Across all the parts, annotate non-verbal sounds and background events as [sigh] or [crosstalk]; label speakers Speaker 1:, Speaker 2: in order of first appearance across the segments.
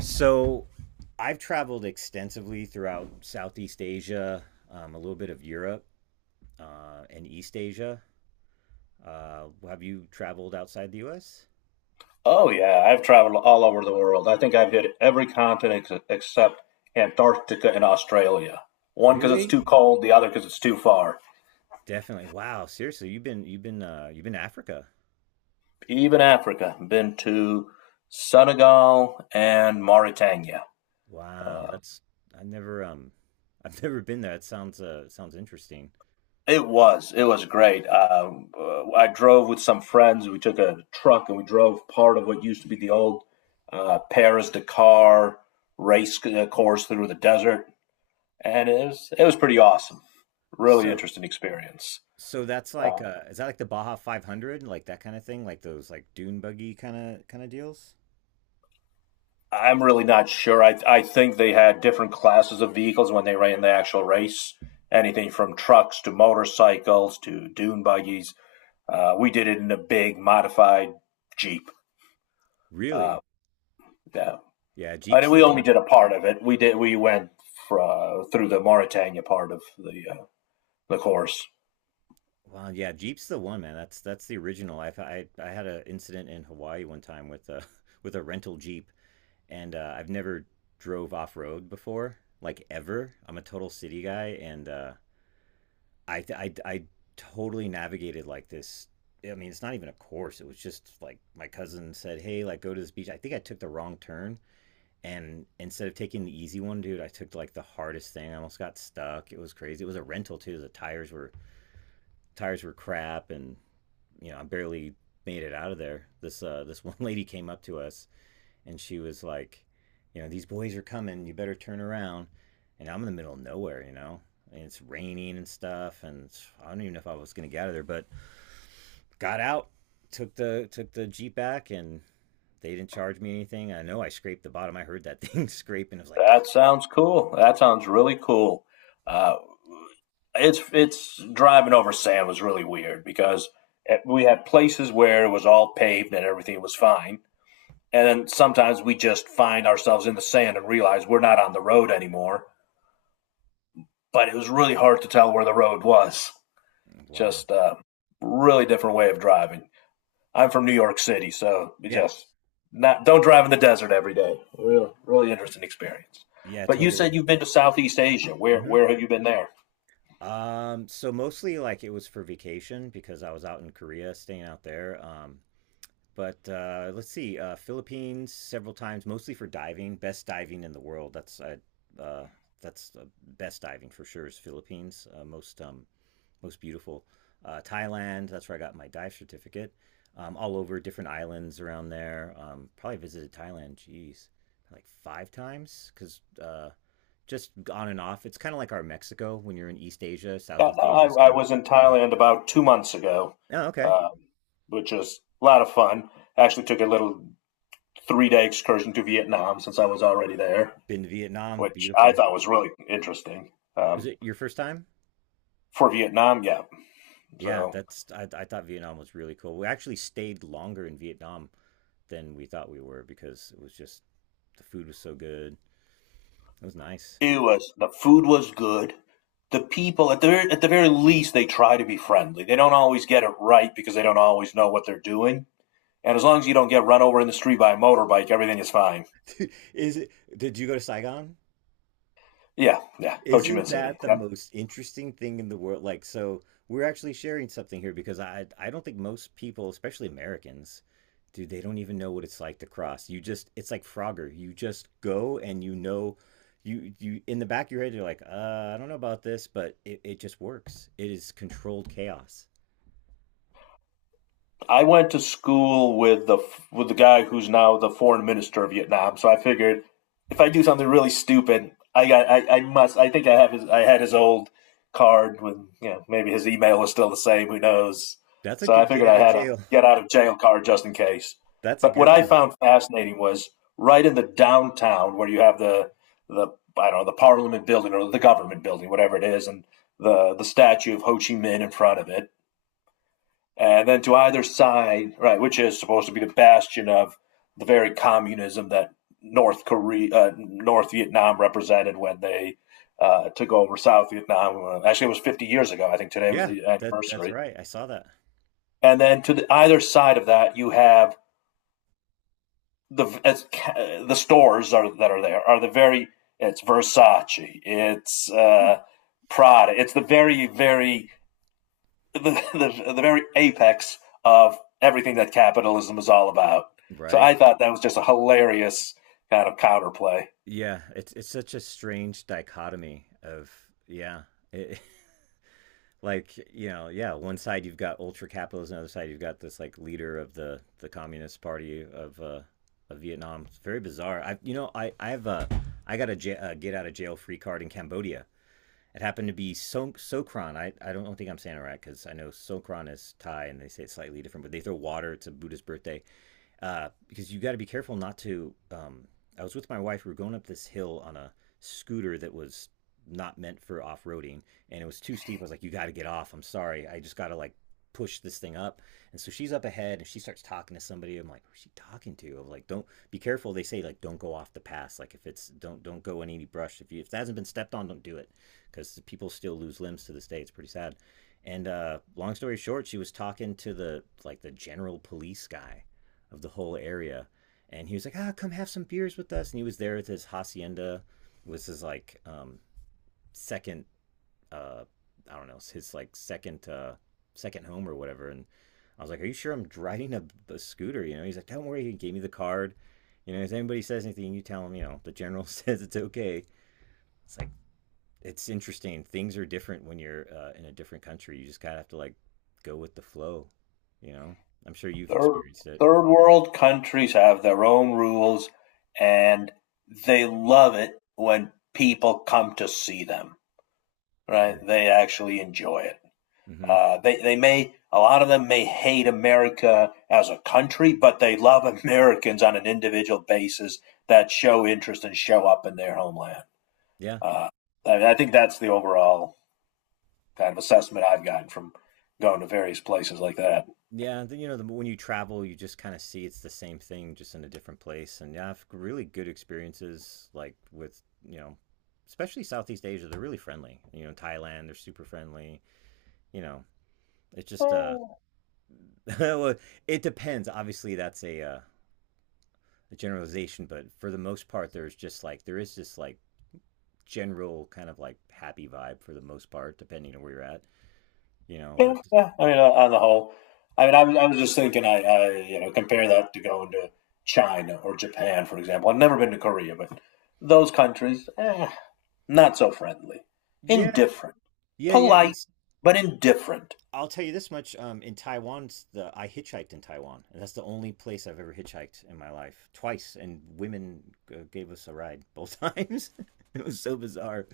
Speaker 1: So I've traveled extensively throughout Southeast Asia, a little bit of Europe, and East Asia. Have you traveled outside the U.S.?
Speaker 2: Oh yeah, I've traveled all over the world. I think I've hit every continent except Antarctica and Australia. One because it's
Speaker 1: Really?
Speaker 2: too cold, the other because it's too far.
Speaker 1: Definitely. Wow. Seriously, you've been you've been to Africa.
Speaker 2: Even Africa, been to Senegal and Mauritania.
Speaker 1: Wow. That's I never I've [laughs] never been there. That sounds sounds interesting.
Speaker 2: It was great. I drove with some friends. We took a truck and we drove part of what used to be the old Paris Dakar race course through the desert, and it was pretty awesome. Really
Speaker 1: So
Speaker 2: interesting experience.
Speaker 1: so that's like
Speaker 2: Um,
Speaker 1: is that like the Baja 500, like that kind of thing, like those like dune buggy kind of deals?
Speaker 2: I'm really not sure. I think they had different classes of vehicles when they ran the actual race. Anything from trucks to motorcycles to dune buggies. We did it in a big modified Jeep. Uh,
Speaker 1: Really?
Speaker 2: yeah.
Speaker 1: Yeah, Jeep's
Speaker 2: And
Speaker 1: the
Speaker 2: we only
Speaker 1: one.
Speaker 2: did a part of it. We did. We went through the Mauritania part of the course.
Speaker 1: Well, yeah, Jeep's the one, man. That's the original. I had an incident in Hawaii one time with a [laughs] with a rental Jeep, and I've never drove off road before, like ever. I'm a total city guy, and I totally navigated like this. I mean, it's not even a course. It was just like my cousin said, "Hey, like go to this beach." I think I took the wrong turn, and instead of taking the easy one, dude, I took like the hardest thing. I almost got stuck. It was crazy. It was a rental too. The tires were crap, and I barely made it out of there. This this [laughs] one lady came up to us and she was like, you know, these boys are coming. You better turn around. And I'm in the middle of nowhere, you know, and it's raining and stuff. And I don't even know if I was gonna get out of there, but got out, took the jeep back, and they didn't charge me anything. I know I scraped the bottom. I heard that thing [laughs] scrape, and I was like,
Speaker 2: That sounds cool. That sounds really cool. Uh, it's driving over sand was really weird because we had places where it was all paved and everything was fine. And then sometimes we just find ourselves in the sand and realize we're not on the road anymore. But it was really hard to tell where the road was.
Speaker 1: wow,
Speaker 2: Just a really different way of driving. I'm from New York City, so we
Speaker 1: yeah,
Speaker 2: just not don't drive in the desert every day. Really interesting experience.
Speaker 1: yeah,
Speaker 2: But you said
Speaker 1: totally.
Speaker 2: you've been to Southeast Asia. Where
Speaker 1: hmm
Speaker 2: where have you been there?
Speaker 1: So mostly like it was for vacation because I was out in Korea, staying out there. But let's see, Philippines several times, mostly for diving. Best diving in the world. Uh, that's Best diving for sure is Philippines. Most beautiful. Thailand. That's where I got my dive certificate. All over different islands around there. Probably visited Thailand. Jeez, like five times because just on and off. It's kind of like our Mexico when you're in East Asia.
Speaker 2: No,
Speaker 1: Southeast Asia is
Speaker 2: I
Speaker 1: kind of.
Speaker 2: was in Thailand about 2 months ago,
Speaker 1: Oh, okay.
Speaker 2: um, which was a lot of fun. Actually, took a little 3-day excursion to Vietnam since I was already there,
Speaker 1: Been to Vietnam.
Speaker 2: which I
Speaker 1: Beautiful.
Speaker 2: thought was really interesting.
Speaker 1: Is it your first time?
Speaker 2: For Vietnam, yeah.
Speaker 1: Yeah,
Speaker 2: So
Speaker 1: that's I thought Vietnam was really cool. We actually stayed longer in Vietnam than we thought we were because it was just the food was so good. It was nice.
Speaker 2: it was the food was good. The people at the very least they try to be friendly. They don't always get it right because they don't always know what they're doing. And as long as you don't get run over in the street by a motorbike, everything is fine.
Speaker 1: [laughs] Is it? Did you go to Saigon?
Speaker 2: Yeah, yeah. Ho Chi
Speaker 1: Isn't
Speaker 2: Minh City.
Speaker 1: that the
Speaker 2: Yeah.
Speaker 1: most interesting thing in the world? Like, so we're actually sharing something here because I don't think most people, especially Americans, dude, they don't even know what it's like to cross. You just it's like Frogger. You just go, and you know, you in the back of your head you're like, I don't know about this, but it just works. It is controlled chaos.
Speaker 2: I went to school with the guy who's now the foreign minister of Vietnam. So I figured if I do something really stupid, I got I must. I think I have his. I had his old card, with, you know, maybe his email is still the same. Who knows?
Speaker 1: That's a
Speaker 2: So I
Speaker 1: good get
Speaker 2: figured
Speaker 1: out
Speaker 2: I
Speaker 1: of
Speaker 2: had a
Speaker 1: jail.
Speaker 2: get out of jail card just in case.
Speaker 1: That's a
Speaker 2: But what
Speaker 1: good
Speaker 2: I
Speaker 1: one.
Speaker 2: found fascinating was right in the downtown where you have the, I don't know, the Parliament building or the government building, whatever it is, and the statue of Ho Chi Minh in front of it. And then to either side, right, which is supposed to be the bastion of the very communism that North Vietnam represented when they took over South Vietnam. Actually, it was 50 years ago. I think today was
Speaker 1: Yeah,
Speaker 2: the
Speaker 1: that's
Speaker 2: anniversary.
Speaker 1: right. I saw that.
Speaker 2: And then to the either side of that, you have the, it's, the stores are, that are there are the very, it's Versace, it's Prada, it's the very very, the, the very apex of everything that capitalism is all about. So
Speaker 1: Right?
Speaker 2: I thought that was just a hilarious kind of counterplay.
Speaker 1: Yeah, it's such a strange dichotomy of yeah. [laughs] Like, you know, yeah, one side you've got ultra capitalism, the other side you've got this like leader of the communist party of Vietnam. It's very bizarre. I you know i i've uh i got a get out of jail free card in Cambodia. It happened to be so Sokran. I don't think I'm saying it right, because I know Sokran is Thai and they say it's slightly different, but they throw water. It's a Buddhist birthday, because you got to be careful not to. I was with my wife. We were going up this hill on a scooter that was not meant for off roading, and it was too steep. I was like, "You got to get off. I'm sorry. I just got to like push this thing up." And so she's up ahead, and she starts talking to somebody. I'm like, "Who's she talking to?" I'm like, "Don't be careful." They say like, "Don't go off the pass. Like, if it's don't go in any brush. If you if it hasn't been stepped on, don't do it, because people still lose limbs to this day. It's pretty sad." And long story short, she was talking to the like the general police guy of the whole area. And he was like, ah, come have some beers with us. And he was there with his hacienda. It was his like second, uh, I don't know, his like second home or whatever. And I was like, are you sure? I'm driving a scooter? You know, he's like, don't worry. He gave me the card. You know, if anybody says anything, you tell them, you know, the general [laughs] says it's okay. It's like, it's interesting. Things are different when you're in a different country. You just kind of have to like go with the flow, you know? I'm sure you've
Speaker 2: Third,
Speaker 1: experienced it.
Speaker 2: Third world countries have their own rules, and they love it when people come to see them, right? They actually enjoy it.
Speaker 1: Mm-hmm. Mm-hmm.
Speaker 2: A lot of them may hate America as a country, but they love [laughs] Americans on an individual basis that show interest and show up in their homeland.
Speaker 1: Yeah.
Speaker 2: Uh, I think that's the overall kind of assessment I've gotten from going to various places like that.
Speaker 1: Yeah, and then, you know, the, when you travel, you just kind of see it's the same thing, just in a different place. And yeah, I've really good experiences, like with, you know, especially Southeast Asia. They're really friendly. You know, Thailand, they're super friendly. You know, it's just,
Speaker 2: Eh,
Speaker 1: [laughs] well, it depends. Obviously, that's a generalization, but for the most part, there's just like, there is this like general kind of like happy vibe for the most part, depending on where you're at, you know, but
Speaker 2: Yeah, yeah. I mean, on the whole, I mean, I was just thinking, compare that to going to China or Japan, for example. I've never been to Korea, but those countries, not so friendly,
Speaker 1: yeah,
Speaker 2: indifferent,
Speaker 1: yeah, yeah.
Speaker 2: polite, but indifferent.
Speaker 1: I'll tell you this much. In Taiwan, the I hitchhiked in Taiwan. And that's the only place I've ever hitchhiked in my life. Twice, and women gave us a ride both times. [laughs] It was so bizarre.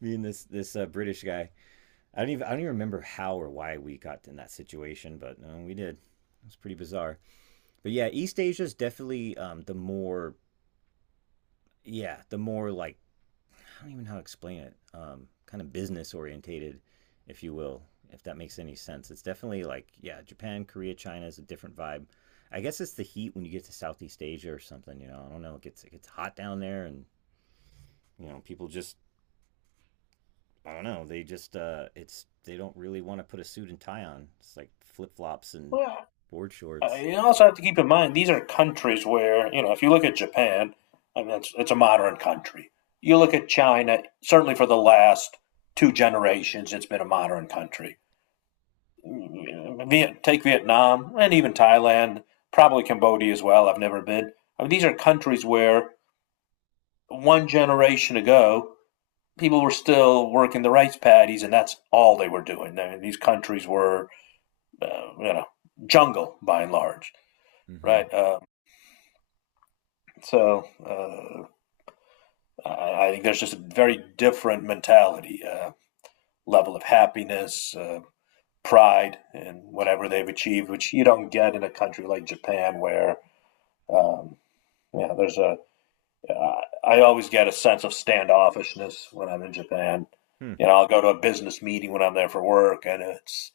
Speaker 1: Me and this British guy. I don't even remember how or why we got in that situation, but we did. It was pretty bizarre. But yeah, East Asia is definitely the more like I don't even know how to explain it. Kind of business orientated, if you will, if that makes any sense. It's definitely like yeah, Japan, Korea, China is a different vibe. I guess it's the heat when you get to Southeast Asia or something. You know, I don't know. It gets hot down there, and you know, people just I don't know. They just it's they don't really want to put a suit and tie on. It's like flip flops and
Speaker 2: Well,
Speaker 1: board shorts.
Speaker 2: You also have to keep in mind these are countries where if you look at Japan, I mean it's a modern country. You look at China, certainly for the last 2 generations, it's been a modern country. Take Vietnam and even Thailand, probably Cambodia as well. I've never been. I mean these are countries where one generation ago people were still working the rice paddies, and that's all they were doing. I mean, these countries were uh, you know jungle by and large,
Speaker 1: Mm-hmm.
Speaker 2: right? So I think there's just a very different mentality, level of happiness, pride in whatever they've achieved, which you don't get in a country like Japan. Where um, you know there's a. I always get a sense of standoffishness when I'm in Japan.
Speaker 1: Hmm.
Speaker 2: You know, I'll go to a business meeting when I'm there for work, and it's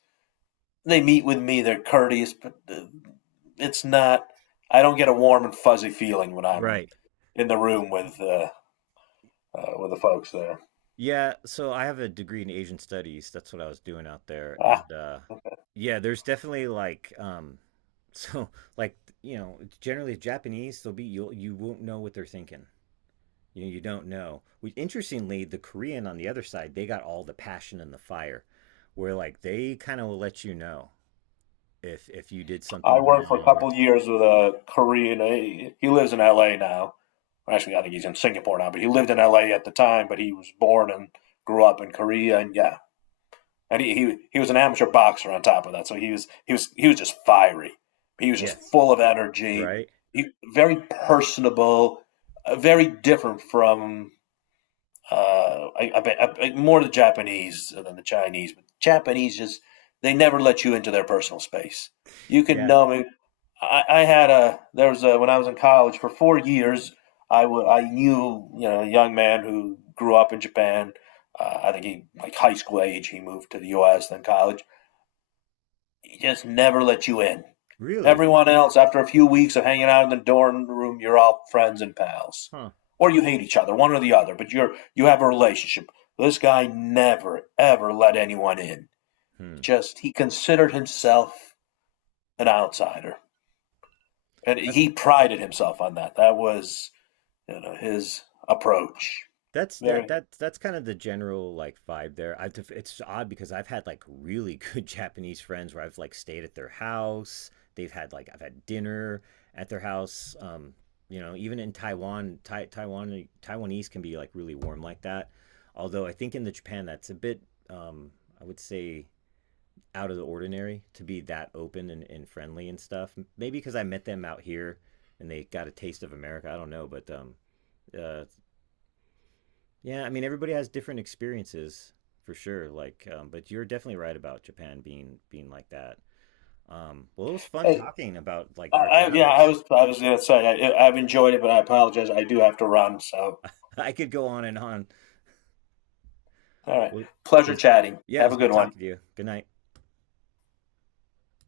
Speaker 2: they meet with me. They're courteous, but it's not. I don't get a warm and fuzzy feeling when I'm
Speaker 1: Right.
Speaker 2: in the room with the folks there.
Speaker 1: Yeah, so I have a degree in Asian studies. That's what I was doing out there.
Speaker 2: Uh,
Speaker 1: And yeah, there's definitely like so [laughs] like, you know, generally Japanese, they'll be you'll you won't know what they're thinking. You know, you don't know. Which interestingly, the Korean on the other side, they got all the passion and the fire, where like they kind of will let you know if you did
Speaker 2: I
Speaker 1: something
Speaker 2: worked for a
Speaker 1: wrong or
Speaker 2: couple years with a Korean. He lives in L.A. now. Well, actually, I think he's in Singapore now, but he lived in L.A. at the time. But he was born and grew up in Korea, and yeah, and he was an amateur boxer on top of that. So he was just fiery. He was just
Speaker 1: yes,
Speaker 2: full of energy.
Speaker 1: right?
Speaker 2: He very personable, very different from uh, I, I, bet- more the Japanese than the Chinese. But Japanese just they never let you into their personal space. You can
Speaker 1: Yeah.
Speaker 2: know me. I had a there was a When I was in college for 4 years. I knew a young man who grew up in Japan. I think he like high school age. He moved to the U.S. then college. He just never let you in.
Speaker 1: Really?
Speaker 2: Everyone else, after a few weeks of hanging out in the dorm room, you're all friends and pals,
Speaker 1: Huh.
Speaker 2: or you hate each other, one or the other. But you have a relationship. This guy never ever let anyone in.
Speaker 1: Hmm.
Speaker 2: Just he considered himself an outsider. And he prided himself on that. That was his approach.
Speaker 1: That's that
Speaker 2: Very
Speaker 1: that that's kind of the general like vibe there. I it's odd because I've had like really [laughs] good Japanese friends where I've like stayed at their house. They've had like I've had dinner at their house. You know, even in Taiwan, Taiwanese can be like really warm like that. Although I think in the Japan that's a bit um, I would say out of the ordinary to be that open and, friendly and stuff. Maybe because I met them out here and they got a taste of America. I don't know, but uh, yeah, I mean, everybody has different experiences for sure. Like, but you're definitely right about Japan being like that. Well, it was fun
Speaker 2: Hey,
Speaker 1: talking about like our
Speaker 2: I yeah, I
Speaker 1: travels.
Speaker 2: was I was gonna say I've enjoyed it, but I apologize. I do have to run. So
Speaker 1: [laughs] I could go on and on.
Speaker 2: all right,
Speaker 1: Well, it
Speaker 2: pleasure
Speaker 1: was,
Speaker 2: chatting.
Speaker 1: yeah, it
Speaker 2: Have
Speaker 1: was
Speaker 2: a good
Speaker 1: good
Speaker 2: one.
Speaker 1: talking to you. Good night.